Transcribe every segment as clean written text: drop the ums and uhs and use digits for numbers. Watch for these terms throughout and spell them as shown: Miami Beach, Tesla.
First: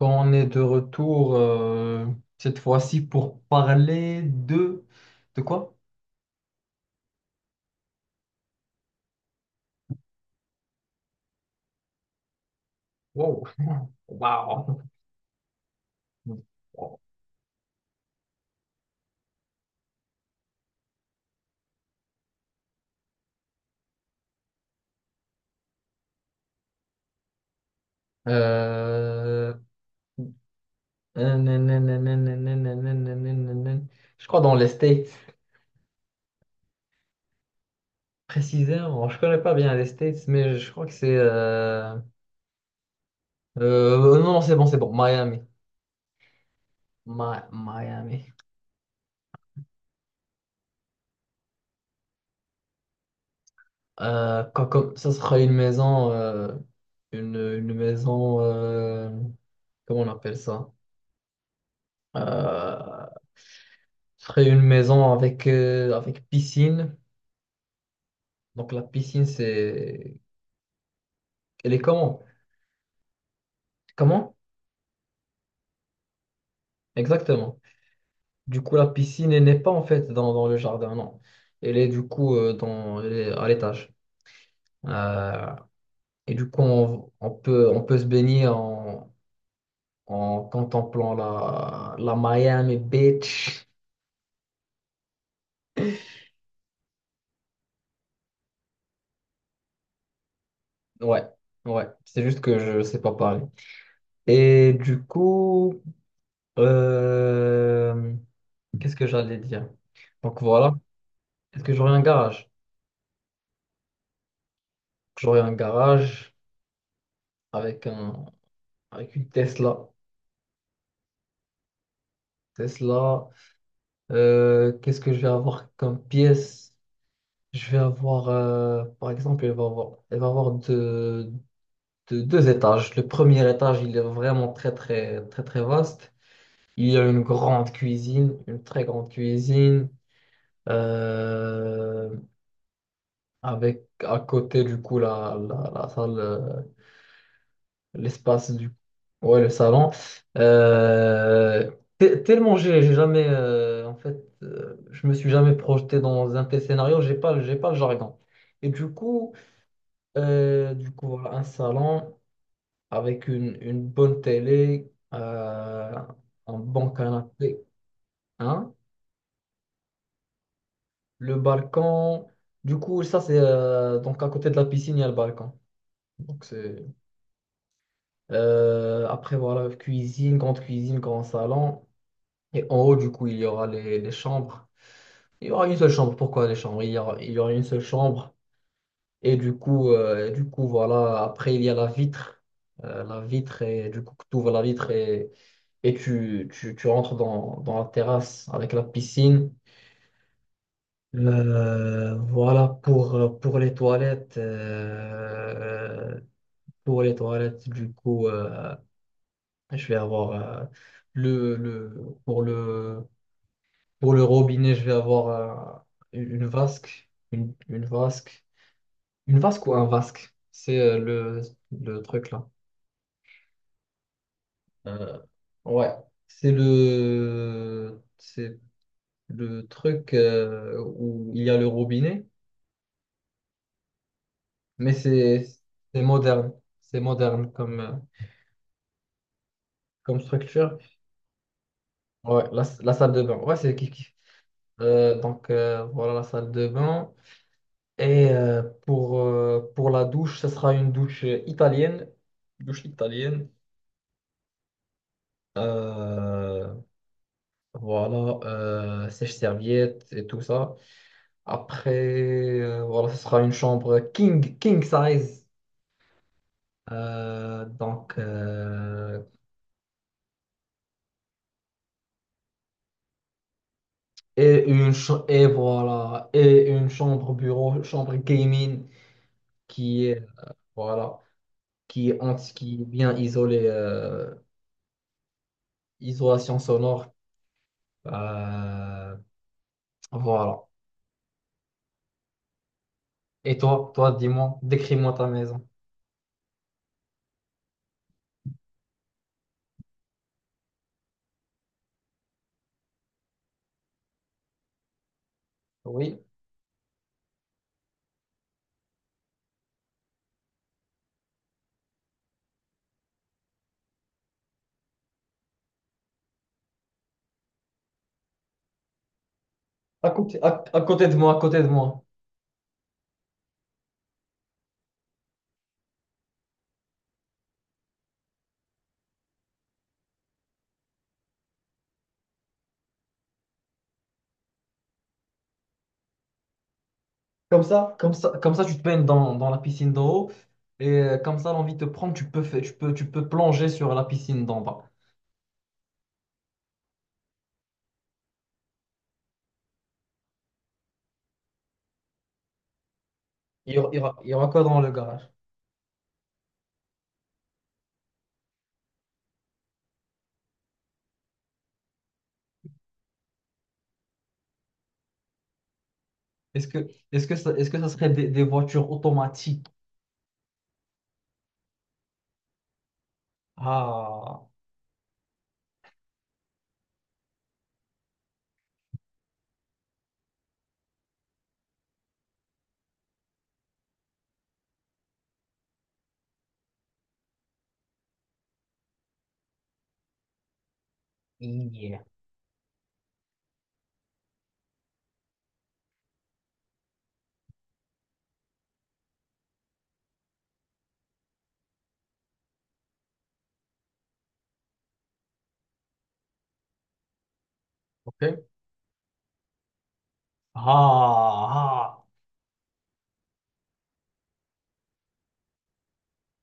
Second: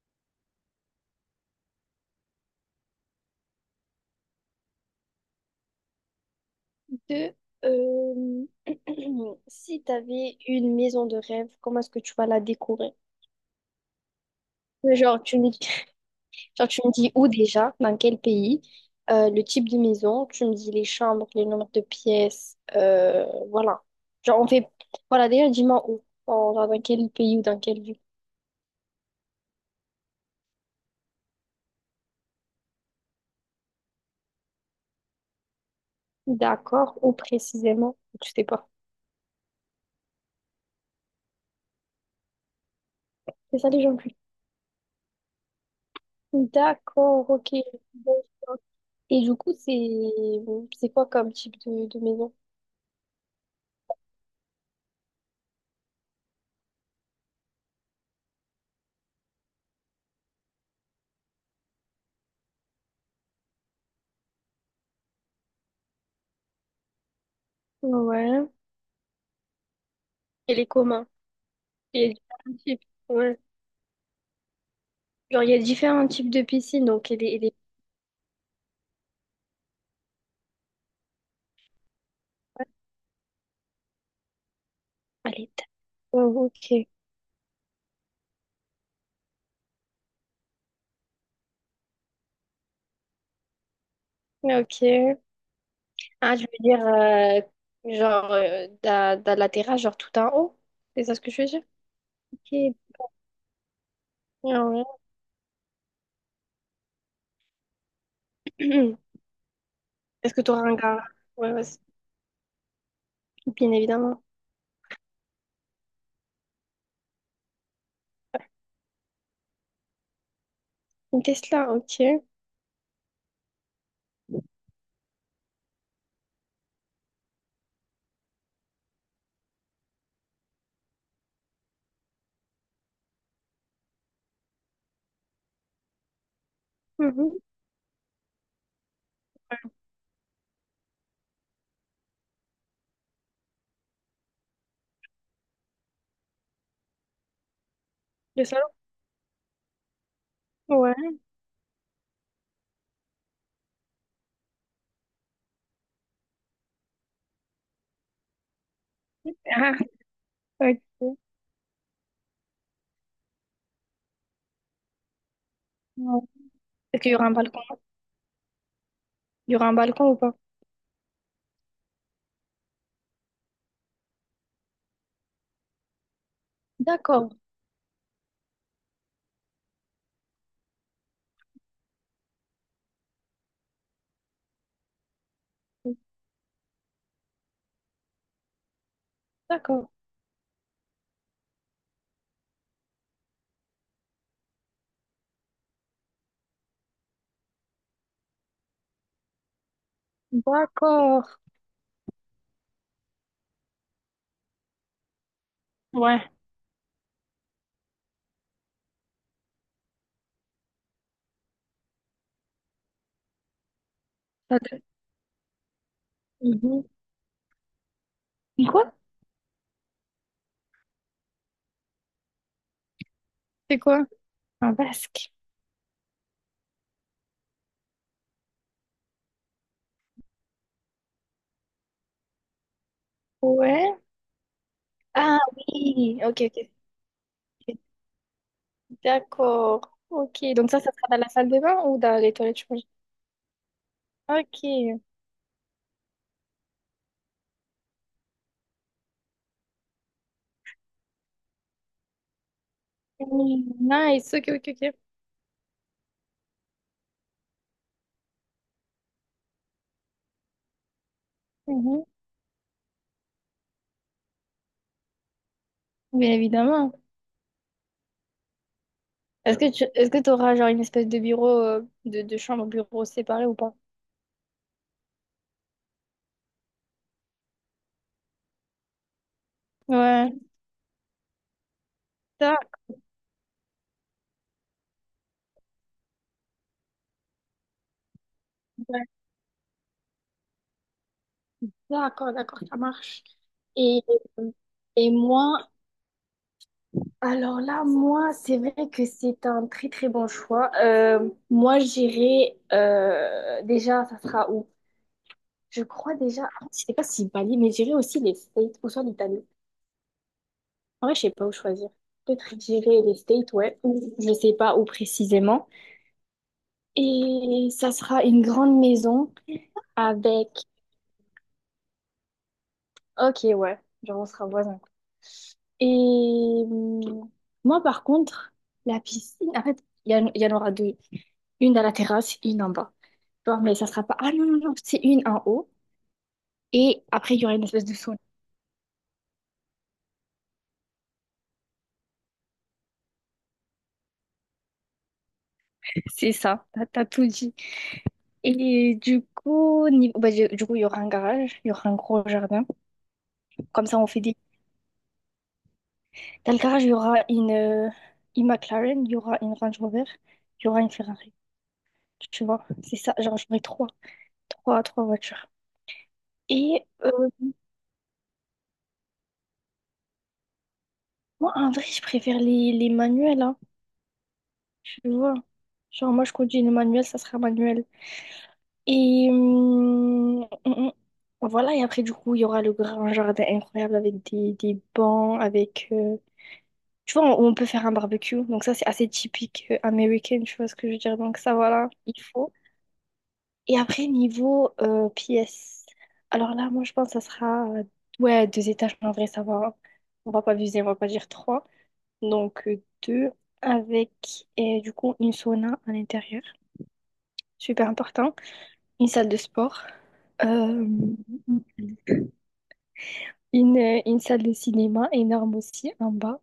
On est de retour cette fois-ci pour parler de quoi? De, euh, Si tu avais une maison de rêve, comment est-ce que tu vas la décorer? Wow, wow. Euh, Genre, tu me, genre, tu me dis où déjà, dans quel pays, le type de maison, tu me dis les chambres, les nombres de pièces, voilà. Genre, on fait... Voilà, déjà, dis-moi où, genre, dans quel pays ou dans quelle ville. Euh, Je crois dans les States. D'accord, où précisément, tu sais pas. Précisément, je connais pas bien les States, mais je crois que c'est C'est ça les gens plus. Non, c'est bon, Miami, D'accord, Mi- ok. Bon. Miami. Et du coup, c'est quoi comme type de maison? Comme, ça sera une maison, une maison, comment on appelle ça? Euh, Ce serait une maison avec, avec piscine. Ouais. Donc la piscine, c'est... Elle est comment? Elle est Il y a comment? différents types. Ouais. Comment? Genre, il y a différents types de piscines, donc elle est, elle est, Exactement. Du coup, la piscine, elle n'est pas en fait dans le jardin, non. Elle est du coup dans, elle est à l'étage. elle Euh, est- et Oh, du coup, ok. On peut se baigner en contemplant la Miami Beach. Ok. Ah, je veux dire, genre, dans la terrasse, genre tout en haut. C'est ça ce Ouais, que je veux dire? ouais. C'est juste que Ok. je sais pas parler. Ah Et ouais. du coup, euh, qu'est-ce que j'allais dire? Est-ce que Donc tu auras un voilà. gars? Ouais, Est-ce ouais, que c'est- j'aurais un garage? bien évidemment. J'aurais un garage avec un avec une Tesla. Une Tesla, ok. Tesla. Qu'est-ce que je vais avoir comme pièce? Je vais avoir, par exemple, elle va avoir deux étages. Le premier étage, il est vraiment très très très très vaste. Il y a une Mhm. grande cuisine, une très grande cuisine, euh, avec à côté du coup la salle. Le L'espace salon? du... Ouais, le salon. Ouais. Euh, tellement j'ai jamais... en fait, je me suis jamais projeté dans un tel scénario. J'ai pas le jargon. Et du coup, Ah, ok. Voilà, un salon avec une bonne télé, Ouais. un bon Est-ce qu'il y aura un canapé, balcon? hein, Il y aura un balcon ou pas? le balcon. Du coup, ça, c'est... donc, à côté de la piscine, il y a le balcon. Donc, c'est... D'accord. Après, voilà, cuisine, grande cuisine, grand salon. Et en haut, du coup, il y aura les chambres. Il y aura une seule chambre. Pourquoi les chambres? Il y aura une seule chambre. Et du D'accord. coup, voilà. Après, il y a la vitre. La vitre, et du coup, tu ouvres la vitre et tu rentres dans la terrasse avec la piscine. D'accord. Voilà pour les toilettes. Ouais. Pour les toilettes, du coup, je vais avoir euh, pour le. Pour le Ça robinet, te- je vais avoir une Mhm. vasque. Une vasque. Quoi? Une vasque ou un vasque? C'est le truc là. C'est quoi? Un Euh, basque. ouais. C'est le truc où il y a le robinet, Ouais. mais Ah c'est oui, ok, moderne. ok. C'est moderne comme, D'accord. comme Ok, donc structure. ça sera dans la salle de bain ou dans les Ouais, toilettes, je pense. la salle de bain. Ouais, c'est kiff kiff. Ok. Donc voilà la salle de bain. Et pour la douche, ce sera une douche italienne. Douche italienne. Mm, nice, ok, ok, ok. Euh, voilà, sèche-serviette et tout ça. Après, Mhm. Voilà, ce sera une chambre king, king size. Bien évidemment. Euh, donc, euh, Est-ce que t'auras genre une espèce de bureau, de chambre, bureau séparé ou pas? et, et voilà, et une chambre bureau, chambre gaming qui est, Ouais. voilà, Ça, qui est bien isolée, isolation sonore. Euh, voilà. d'accord. Et toi, Et, toi, dis-moi, et décris-moi ta maison. moi, alors là, moi, que c'est un très bon choix. Moi, déjà, ça sera où? Je crois Oui, déjà, ah, je sais pas si Bali, mais j'irai aussi les Philippines. En vrai, je sais pas où choisir. Peut-être je dirais les States, ouais, ou les aimants. Et ça sera une grande maison à côté, avec... à côté de moi, à côté de moi. Ok, ouais, genre on sera voisins. Et hum, moi, par contre, la piscine, en fait, il y en aura deux. Une à la terrasse, une en bas. Bon, mais ça sera pas... Ah non, non, non, c'est une en haut. Et après, il y aura Comme une espèce de ça, comme sauna. ça, comme ça, tu te baignes dans la piscine d'en haut et comme ça, l'envie te prend, tu peux faire, tu peux plonger sur la piscine d'en bas. C'est ça, t'as tout dit. Et du coup, bah, du coup, il y aura un garage, il y aura un gros jardin. Comme ça, on fait Il y des... aura quoi dans le garage? Dans le garage, il y aura une McLaren, il y aura une Range Rover, il y aura une Ferrari. Tu vois, c'est ça. Genre, j'aurai trois voitures. Et Est-ce que ça serait des voitures automatiques? moi, en vrai, je préfère les manuels, hein, Ah, tu vois. Genre, moi, je conduis une manuel, ça sera manuel. Et voilà, et après, du coup, il y aura le grand jardin incroyable avec des bancs, avec... Tu vois, on peut faire un barbecue. Donc ça, c'est assez typique américain, tu vois ce que je veux dire. Donc ça, voilà, yeah. il faut. Et après, niveau pièces, alors là, moi, je pense que ça sera ouais, deux étages. En vrai, ça va, hein. On va pas viser, on va pas dire trois. Donc, deux avec, et du coup, une sauna à l'intérieur. Super important. Ok. Une salle de sport. Euh, Ah, ah. une une salle de cinéma énorme aussi en bas,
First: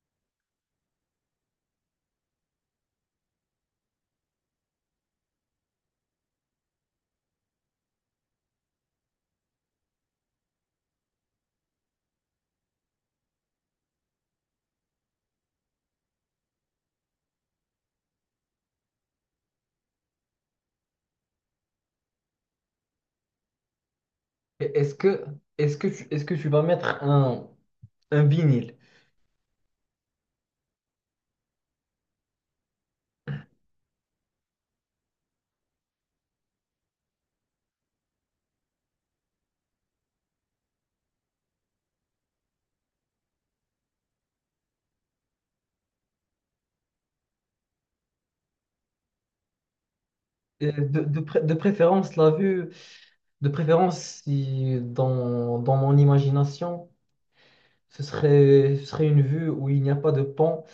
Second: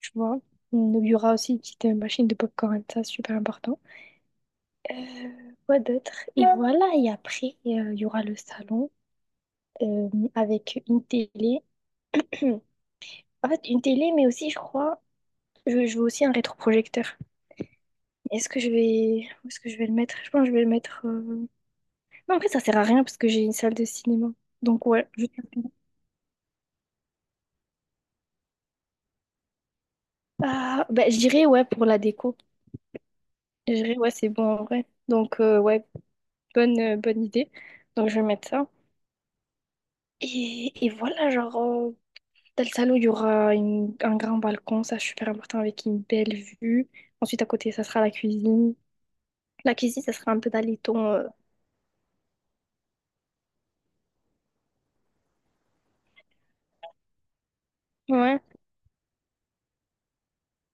tu vois. Il y aura aussi une petite machine de popcorn, ça, super important. Quoi d'autre? Et voilà, et après, il y aura le salon euh, avec une télé. En fait, une télé, mais aussi, je crois, je veux aussi un rétroprojecteur. Est-ce que je vais, où est-ce que je vais le mettre? Je pense que je vais le mettre. Non, en fait, ça sert à rien parce que j'ai une salle de cinéma. Et Donc Est-ce ouais, que, je. Est-ce que tu vas mettre un vinyle? Ah, bah, je dirais ouais pour la déco. Je dirais ouais, c'est bon en vrai. Donc ouais, bonne idée. Donc je vais mettre ça. Et voilà, genre dans le salon, il y aura une- un grand balcon, ça c'est super important avec une belle vue. Ensuite à côté, ça sera la cuisine. La cuisine, ça sera un peu dans les tons De préférence, la vue. De préférence, si dans mon imagination, ouais, ce serait une vue où il n'y a pas de pont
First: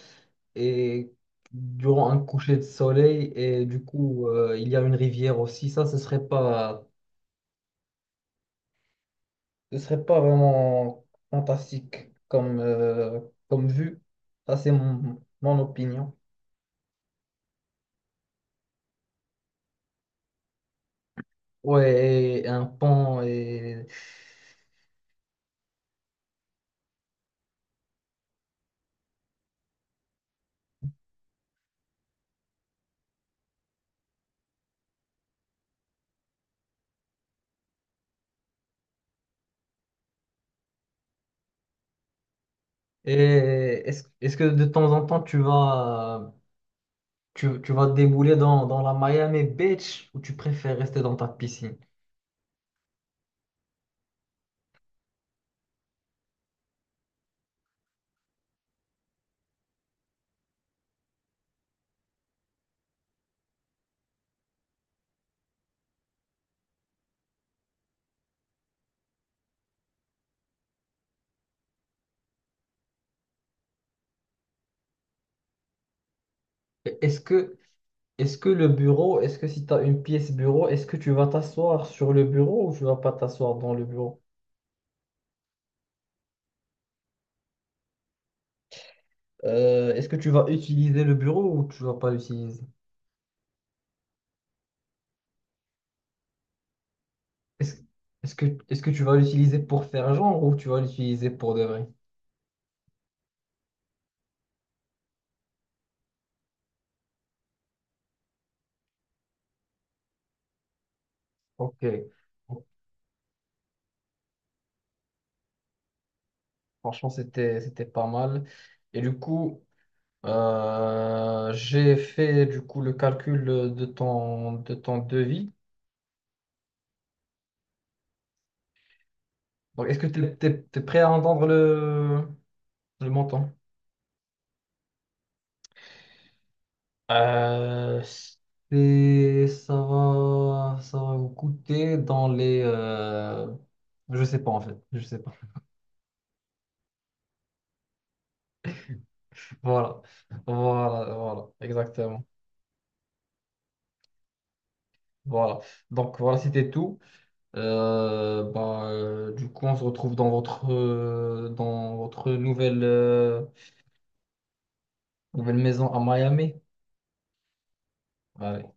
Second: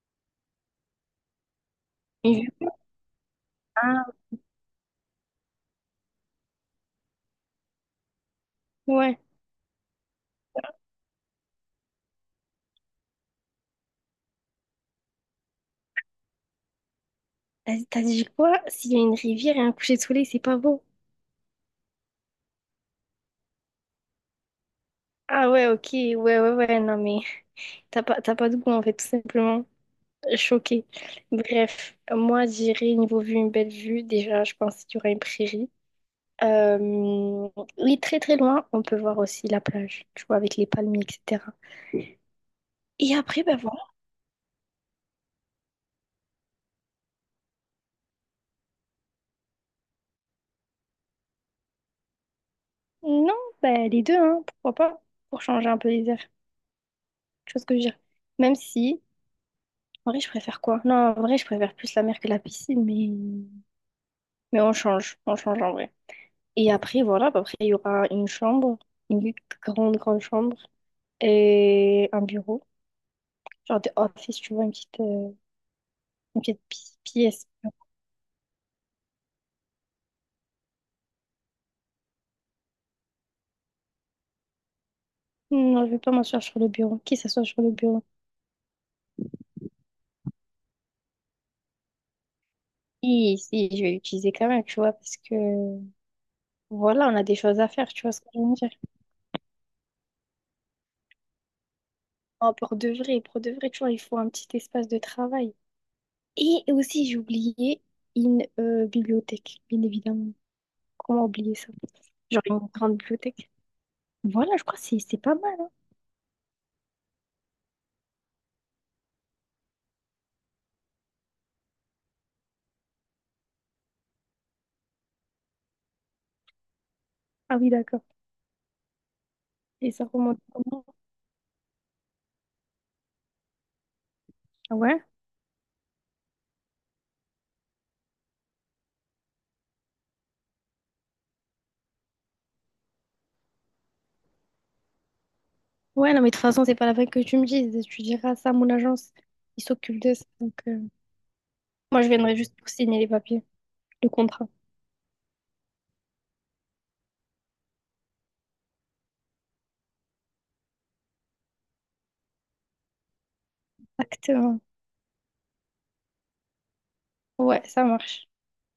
et durant un une coucher de vue. soleil et du Ah, coup il y a une rivière aussi. Ça, ouais. ce serait pas vraiment fantastique comme, comme vue. Ça, c'est mon, mon opinion. T'as t'as dit quoi? S'il y a une rivière et un coucher de soleil, c'est pas beau. Ouais, et un pont Ah ouais, ok, ouais, ouais, ouais, non mais t'as pas de goût en fait, tout simplement. Choquée. Bref, moi j'irai niveau vue, une belle vue. Déjà, je pense qu'il y aura une prairie. Euh, Oui, très très loin, on peut voir aussi la plage, tu vois, avec les palmiers, etc. et Et après, bah voilà. est-ce, est-ce que de temps en temps tu vas débouler dans la Miami Beach ou tu préfères rester dans ta piscine? Non, bah les deux, hein, pourquoi pas? Pour changer un peu les airs. Tu vois ce que je veux dire? Même si, en vrai, je préfère quoi? Non, en vrai, je préfère plus la mer que la piscine, mais. Mais on change en vrai. Et après, voilà, bah, après, il y aura une chambre, une grande chambre et un bureau. Genre des office, tu vois, une petite Et Est-ce pièce. que, est-ce que le bureau, est-ce que si tu as une pièce bureau, est-ce que tu vas t'asseoir sur le bureau ou tu vas pas t'asseoir dans le bureau? Non, je vais pas m'asseoir sur le bureau. Qui s'assoit sur le bureau? Est-ce que tu vas utiliser le bureau ou tu vas pas l'utiliser? Si, si, je vais l'utiliser quand même, tu vois, parce que voilà, on a des choses à Est-ce, faire, tu vois ce que je veux dire. est-ce que tu vas l'utiliser pour faire genre ou tu vas l'utiliser pour de vrai? Non, pour de vrai, tu vois, il faut un petit espace de travail. Et aussi, j'ai oublié une bibliothèque, bien évidemment. Comment oublier ça? Ok, Genre bon, une grande bibliothèque. Voilà, je crois que c'est pas mal, hein. franchement, c'était, c'était pas mal. Et du coup, j'ai fait du coup le calcul de ton devis. Ah oui, d'accord. Donc, Et est-ce ça que tu remonte es, comment? prêt à entendre le montant? Ah ouais? Euh, ça va vous coûter dans les... je sais pas en fait, je sais pas. Ouais, non, mais de toute façon, c'est pas la peine que tu me dises. Tu diras ça à mon agence. Ils Voilà, s'occupe de ça. Donc, voilà, moi, je exactement. viendrai juste pour signer les papiers, le contrat. Voilà. Donc voilà, c'était tout. Du coup, on se retrouve dans votre nouvelle, Exactement. nouvelle maison à Miami. Ouais, ça marche. Allez.